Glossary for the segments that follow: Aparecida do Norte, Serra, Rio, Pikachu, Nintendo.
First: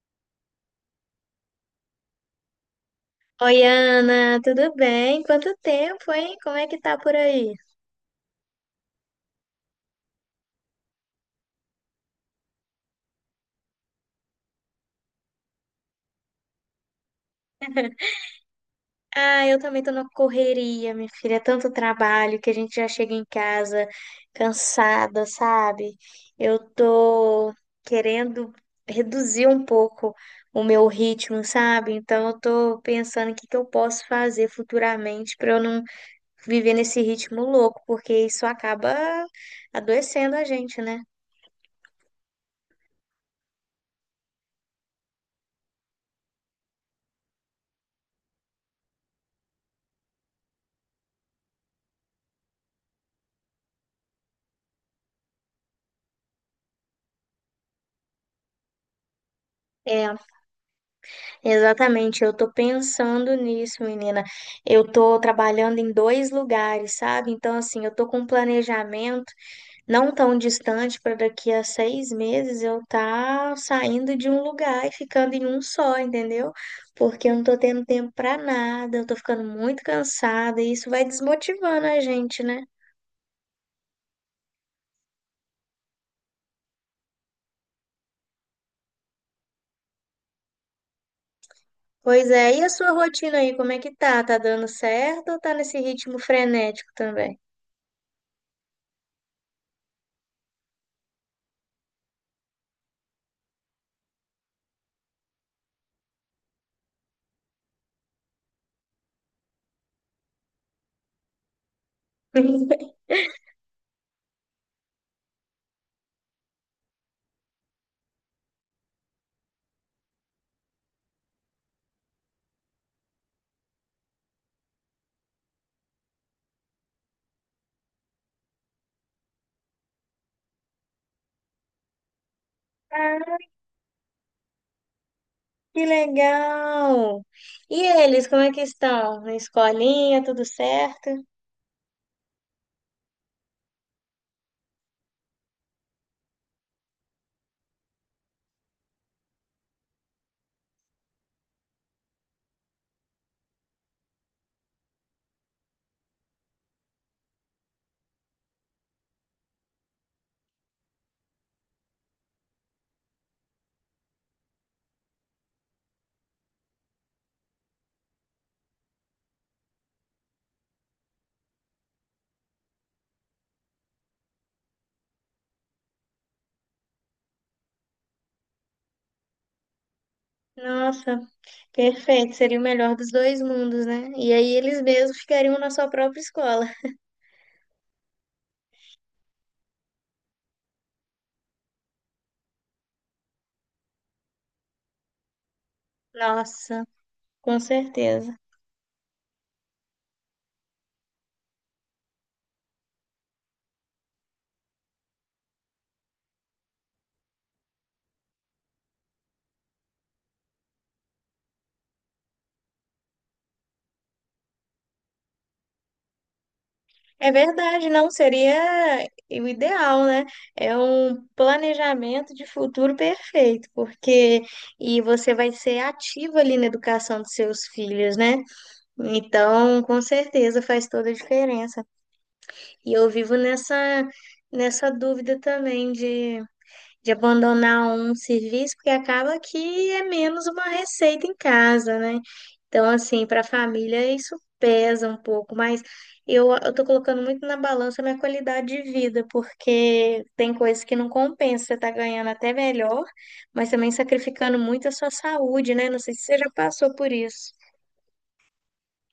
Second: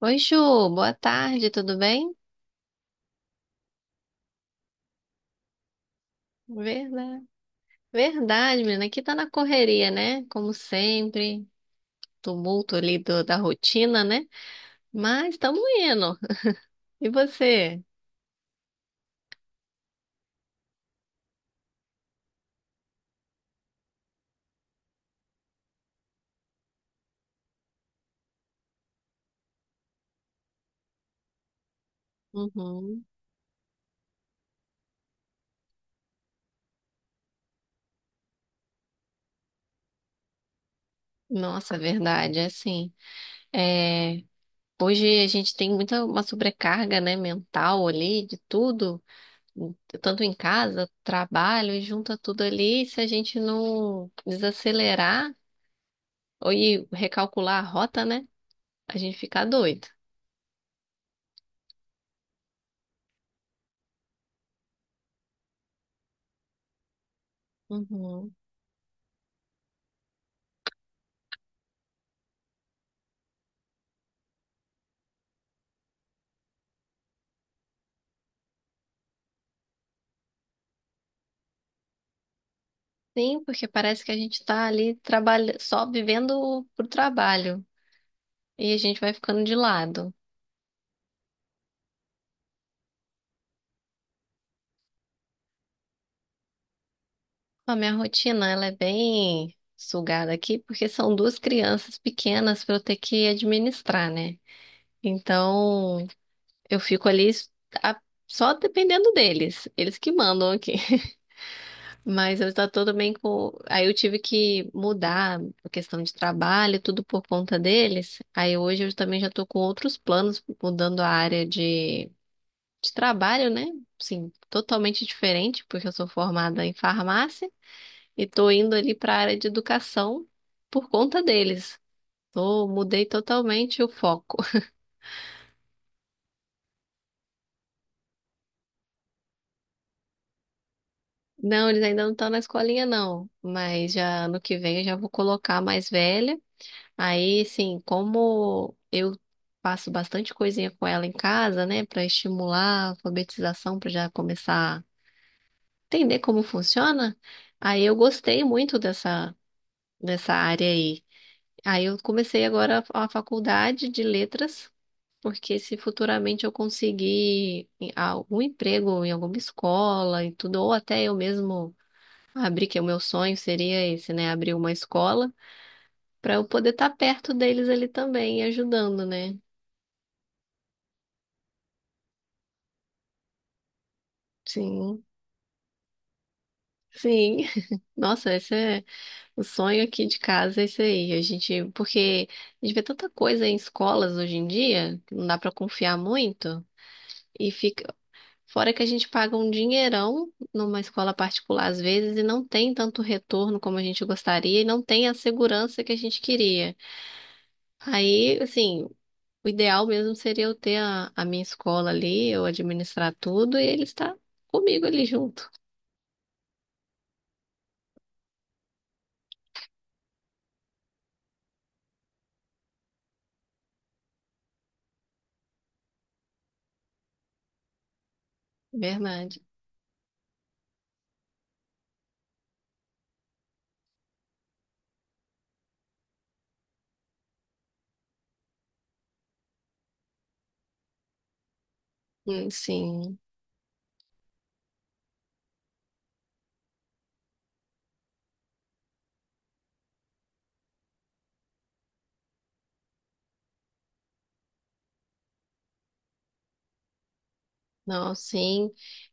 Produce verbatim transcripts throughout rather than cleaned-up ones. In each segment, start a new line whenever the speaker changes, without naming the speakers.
Oi, Ju, boa tarde, tudo bem?
Oi, Ana, tudo bem? Quanto tempo, hein? Como é que tá por
Verdade,
aí?
verdade, menina, aqui tá na correria, né? Como sempre, tumulto ali do- da rotina, né? Mas estamos indo. E você?
Ah, eu também tô na correria, minha filha. É tanto trabalho que a gente já chega em casa cansada, sabe? Eu tô querendo reduzir um pouco o meu ritmo, sabe? Então eu tô
Uhum.
pensando o que que eu posso fazer futuramente pra eu não viver nesse ritmo louco, porque isso acaba adoecendo a gente, né?
Nossa, verdade, assim, é, hoje a gente tem muita uma sobrecarga, né, mental ali de tudo, tanto em casa, trabalho, e junta tudo ali, e se a gente não desacelerar ou e recalcular a rota, né, a gente fica doido.
É, exatamente, eu tô pensando nisso, menina. Eu tô trabalhando em dois lugares, sabe? Então, assim, eu tô com um
Uhum.
planejamento não tão distante para daqui a seis meses eu tá saindo de um lugar e ficando em um só, entendeu? Porque eu não tô tendo tempo para nada, eu tô ficando muito cansada e isso vai desmotivando a gente, né?
Sim, porque parece que a gente tá ali trabalha... só vivendo pro trabalho e a gente vai ficando de lado.
Pois é, e a sua rotina aí, como é que tá? Tá dando certo ou tá nesse ritmo frenético também?
A minha rotina, ela é bem sugada aqui, porque são duas crianças pequenas para eu ter que administrar, né? Então, eu fico ali a- só dependendo deles, eles que mandam aqui. Mas eu já tô bem com. Aí eu tive que mudar a questão de trabalho, tudo por conta deles. Aí hoje eu também já tô com outros planos, mudando a área de, de trabalho, né? Sim, totalmente diferente, porque eu sou formada em farmácia e tô indo ali para a área de educação por conta deles. Tô, mudei totalmente o foco.
Que legal! E eles, como é que estão? Na escolinha, tudo certo?
Não, eles ainda não estão na escolinha, não. Mas já ano que vem eu já vou colocar a mais velha. Aí, sim, como eu faço bastante coisinha com ela em casa, né, para estimular a alfabetização, para já começar a entender como funciona, aí eu gostei muito dessa, dessa área aí. Aí eu comecei agora a a faculdade de letras, porque se futuramente eu conseguir em- algum emprego em alguma escola e tudo, ou até eu mesmo abrir, que o meu sonho seria esse, né, abrir uma escola, para eu poder estar perto deles ali também, ajudando, né?
Nossa, perfeito, seria o melhor dos dois mundos, né? E aí eles
Sim,
mesmos ficariam na sua própria escola.
sim. Nossa, esse é o sonho aqui de casa, é isso aí. A gente, porque a gente vê tanta coisa em escolas hoje em dia, que não dá pra confiar muito,
Nossa,
e
com
fica,
certeza.
fora que a gente paga um dinheirão numa escola particular às vezes e não tem tanto retorno como a gente gostaria e não tem a segurança que a gente queria. Aí, assim, o ideal mesmo seria eu ter a, a minha escola ali, eu administrar tudo e ele estar comigo ali junto.
É verdade, não seria o ideal, né? É um planejamento de futuro perfeito, porque e você vai ser ativo ali na educação dos seus filhos, né?
Verdade.
Então, com certeza faz toda a diferença. E eu vivo nessa, nessa dúvida também de, de abandonar um serviço, porque acaba que é menos uma receita em casa, né?
Hum,
Então,
Sim.
assim, para a família isso pesa um pouco, mas eu, eu tô colocando muito na balança a minha qualidade de vida, porque tem coisas que não compensa, você tá ganhando até melhor, mas também sacrificando muito a sua saúde, né? Não sei se você já passou por isso.
Não, sim.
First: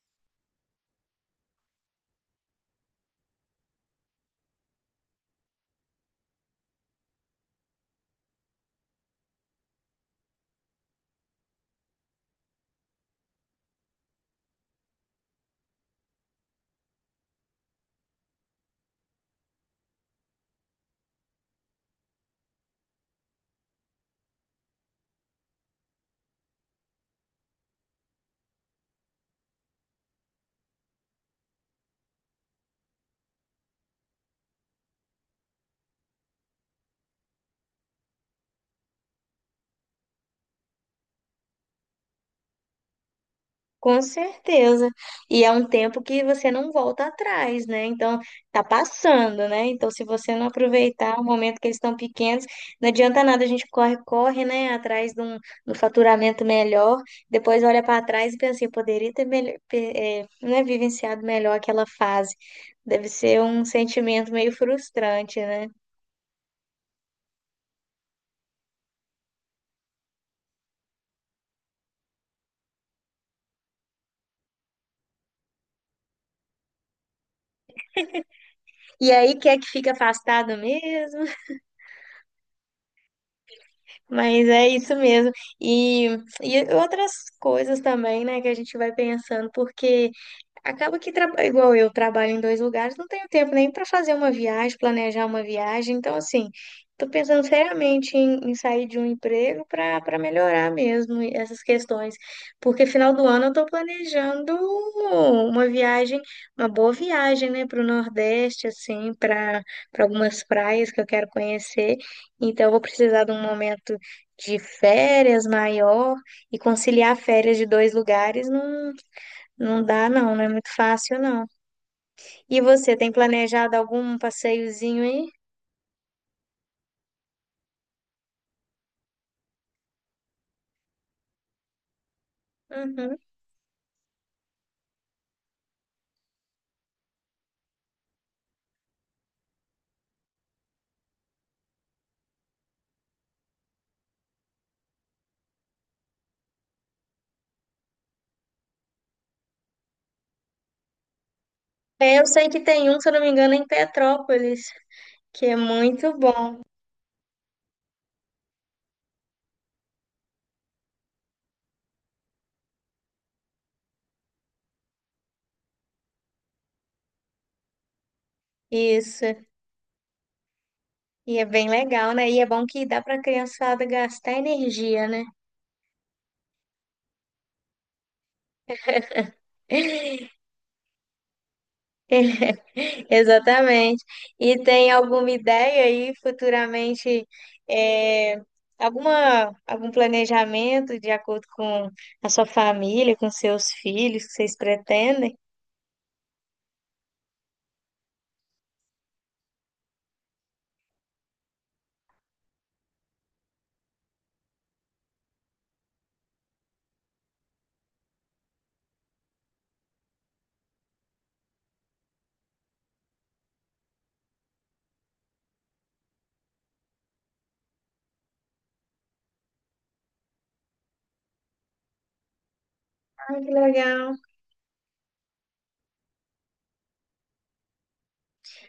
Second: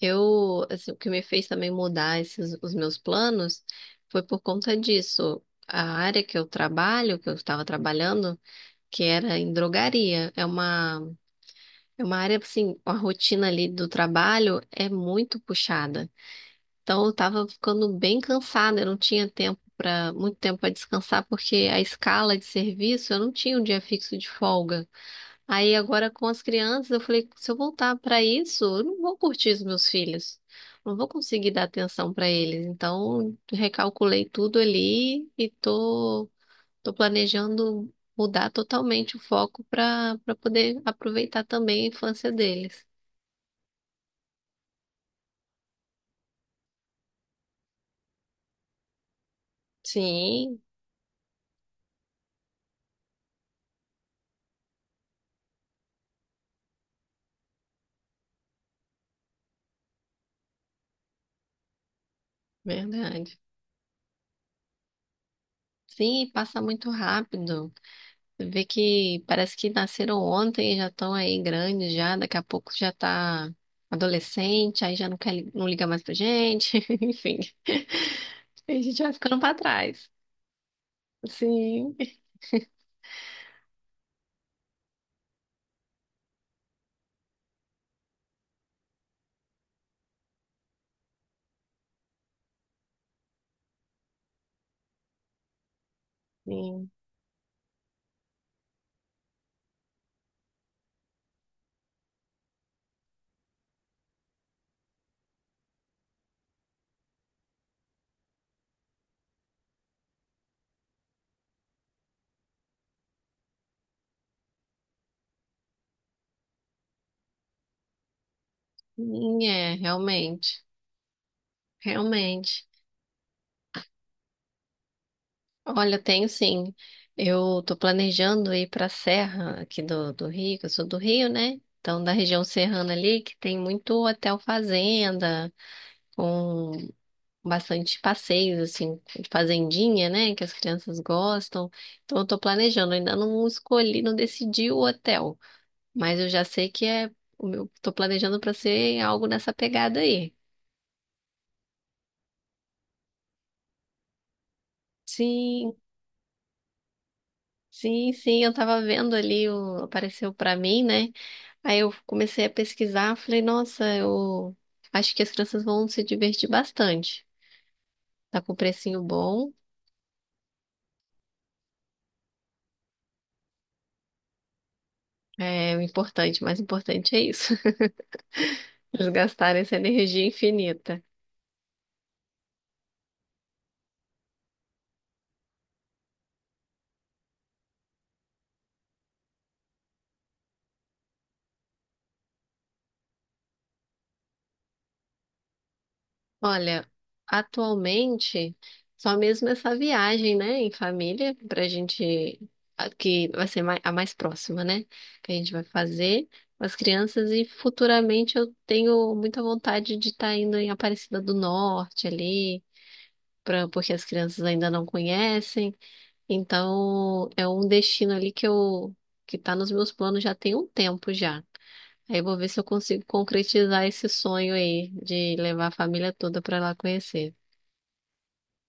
Eu, assim, o que me fez também mudar esses, os meus planos foi por conta disso. A área que eu trabalho, que eu estava trabalhando, que era em drogaria, é uma, é uma área, assim, a rotina ali do trabalho é muito puxada. Então, eu estava ficando bem cansada, eu não tinha tempo para, muito tempo para descansar, porque a escala de serviço, eu não tinha um dia fixo de folga. Aí agora com as crianças, eu falei, se eu voltar para isso, eu não vou curtir os meus filhos. Não vou conseguir dar atenção para eles. Então, recalculei tudo ali e tô tô planejando mudar totalmente o foco para para poder aproveitar também a infância deles.
Com certeza. E é um tempo que você não volta atrás, né? Então, tá passando, né? Então, se você não
Sim,
aproveitar o momento que eles estão pequenos, não adianta nada, a gente corre, corre, né? Atrás de um, de um faturamento melhor, depois olha para trás e pensa assim, eu poderia ter melhor, né, vivenciado melhor aquela fase. Deve
verdade.
ser um sentimento meio frustrante, né?
Sim, passa muito rápido. Você vê que parece que nasceram ontem, e já estão aí grandes já, daqui a pouco já tá adolescente, aí já não quer, li- não liga mais pra gente, enfim. A gente
E
vai ficando
aí,
pra
quer que fica
trás.
afastado mesmo?
Sim,
Mas é isso mesmo. E, e outras coisas também, né, que a gente vai pensando, porque. Acaba que, traba- igual eu trabalho em dois lugares, não tenho tempo nem para fazer uma viagem, planejar uma viagem. Então, assim,
sim.
estou pensando seriamente em, em sair de um emprego para para melhorar mesmo essas questões. Porque final do ano eu estou planejando uma viagem, uma boa viagem, né, para o Nordeste, assim, para para algumas praias que eu quero conhecer. Então, eu vou precisar de um momento de férias maior e conciliar férias de dois lugares não
Hum, é,
não dá não, não é
realmente,
muito fácil não. E
realmente.
você, tem planejado algum passeiozinho aí?
Olha, eu tenho sim. Eu tô planejando ir pra Serra aqui do, do Rio, que eu sou do Rio, né? Então, da região serrana
Uhum.
ali, que tem muito hotel fazenda, com bastante passeios, assim, de fazendinha, né? Que as crianças gostam. Então, eu tô planejando. Ainda não escolhi, não decidi o hotel, mas eu já sei que é. o meu- Tô planejando para ser algo nessa pegada aí.
É, eu sei que tem um, se eu não me engano, em Petrópolis, que é
Sim,
muito bom.
sim, sim. Eu tava vendo ali, o- apareceu para mim, né? Aí eu comecei a pesquisar, falei, nossa, eu acho que as crianças vão se divertir bastante. Tá com um precinho
Isso.
bom.
E é bem legal, né? E é bom que dá para a criançada gastar energia, né?
É o importante, o mais importante é isso. Eles gastarem essa energia infinita.
Exatamente. E tem alguma ideia aí futuramente, é, alguma, algum planejamento de acordo com a sua família, com seus filhos, que vocês pretendem?
Olha, atualmente, só mesmo essa viagem, né, em família, pra gente, a- que vai ser mai- a mais próxima, né, que a gente vai fazer com as crianças e futuramente eu tenho muita vontade de estar indo em Aparecida do Norte ali, pra, porque as crianças ainda não conhecem, então é um destino ali que eu, que tá nos meus planos já tem um tempo já. Aí eu vou ver se eu consigo
Ai, que
concretizar
legal.
esse sonho aí de levar a família toda para lá conhecer.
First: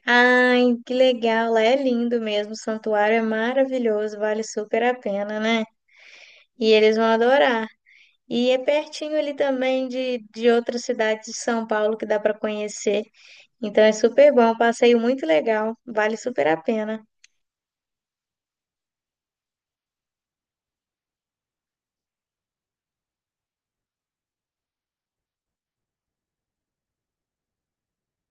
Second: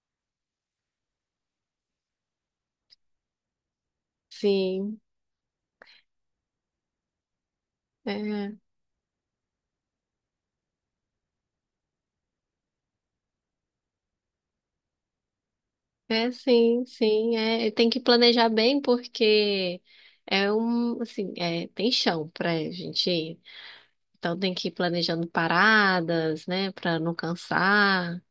Ai, que legal, lá é lindo mesmo, o santuário é maravilhoso, vale super a
Sim,
pena, né? E eles vão adorar. E
é,
é pertinho ali também de, de outras cidades de São Paulo que dá para conhecer. Então é super bom, um passeio muito legal, vale
é
super a
sim,
pena.
sim, é, e tem que planejar bem porque é um, assim, é, tem chão pra gente ir. Então tem que ir planejando paradas, né, pra não cansar.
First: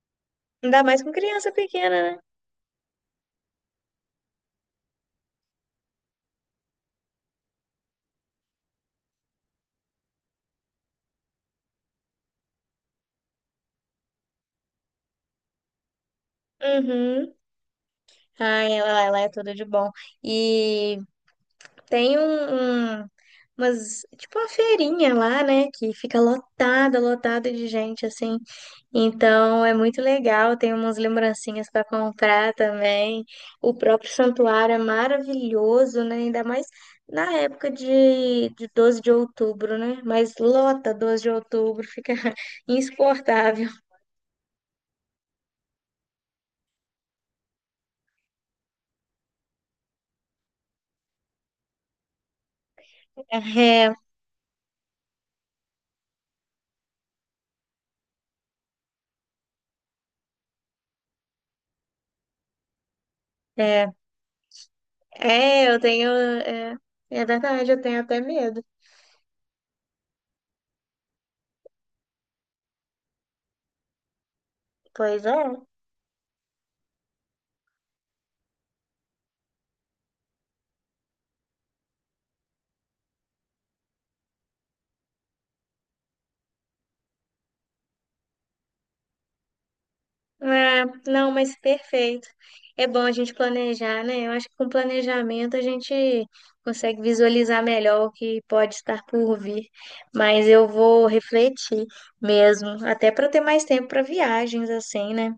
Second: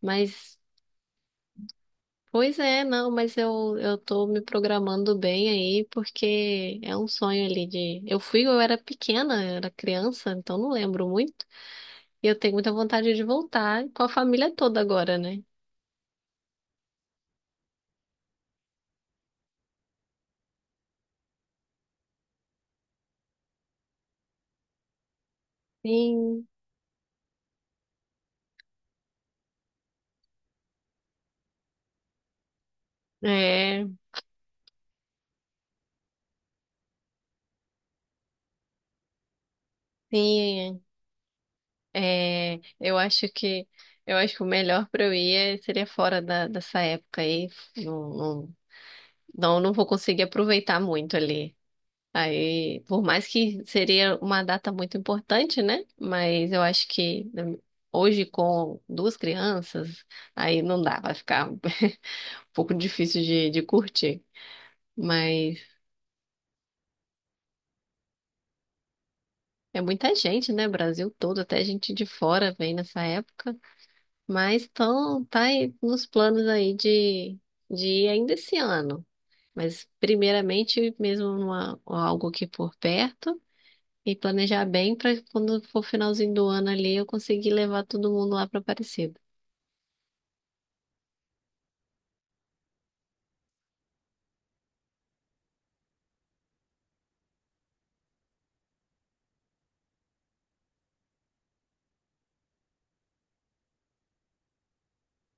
Mas,
Ainda mais com criança pequena, né?
pois é, não, mas eu, eu tô me programando bem aí porque é um sonho ali de, eu fui, eu era pequena, eu era criança, então não lembro muito. E eu tenho muita vontade de voltar com a família toda agora, né?
Uhum. Ai, lá, lá é tudo de bom. E tem um, um- umas, tipo uma feirinha lá, né? Que fica
Sim,
lotada, lotada de gente, assim. Então é muito legal, tem umas lembrancinhas para comprar também. O
é.
próprio santuário é maravilhoso, né? Ainda mais na época de, de doze de outubro, né? Mas
Sim, é.
lota doze de outubro, fica
É, eu acho que
insuportável.
eu acho que o melhor para eu ir é- seria fora da, dessa época aí. Não, não, não, não vou conseguir aproveitar muito ali. Aí, por mais que
É,
seria uma data muito importante, né? Mas eu acho que né, hoje com duas crianças, aí não dá, vai ficar um pouco difícil de, de
é,
curtir. Mas
é, eu tenho. É, é verdade, eu tenho até medo.
é muita gente, né? Brasil todo, até gente de fora vem nessa época. Mas tão,
Pois é.
tá aí nos planos aí de, de ir ainda esse ano. Mas primeiramente mesmo numa, algo aqui por perto e planejar bem para quando for finalzinho do ano ali eu conseguir levar todo mundo lá para Aparecida.
Ah, não, mas perfeito. É bom a gente planejar, né? Eu acho que com planejamento a gente consegue visualizar melhor o que pode estar por vir. Mas eu vou refletir mesmo, até para ter mais tempo para viagens, assim, né?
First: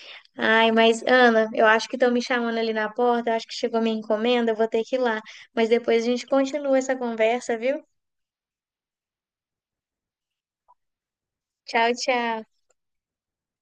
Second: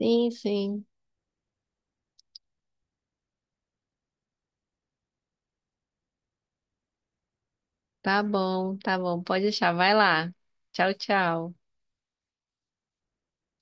Sim,
Ai,
sim.
mas Ana, eu acho que estão me chamando ali na porta, eu acho que chegou minha encomenda, eu vou ter que ir lá. Mas depois a gente continua essa conversa, viu?
Tá bom, tá bom. Pode deixar. Vai lá. Tchau, tchau.
Tchau, tchau.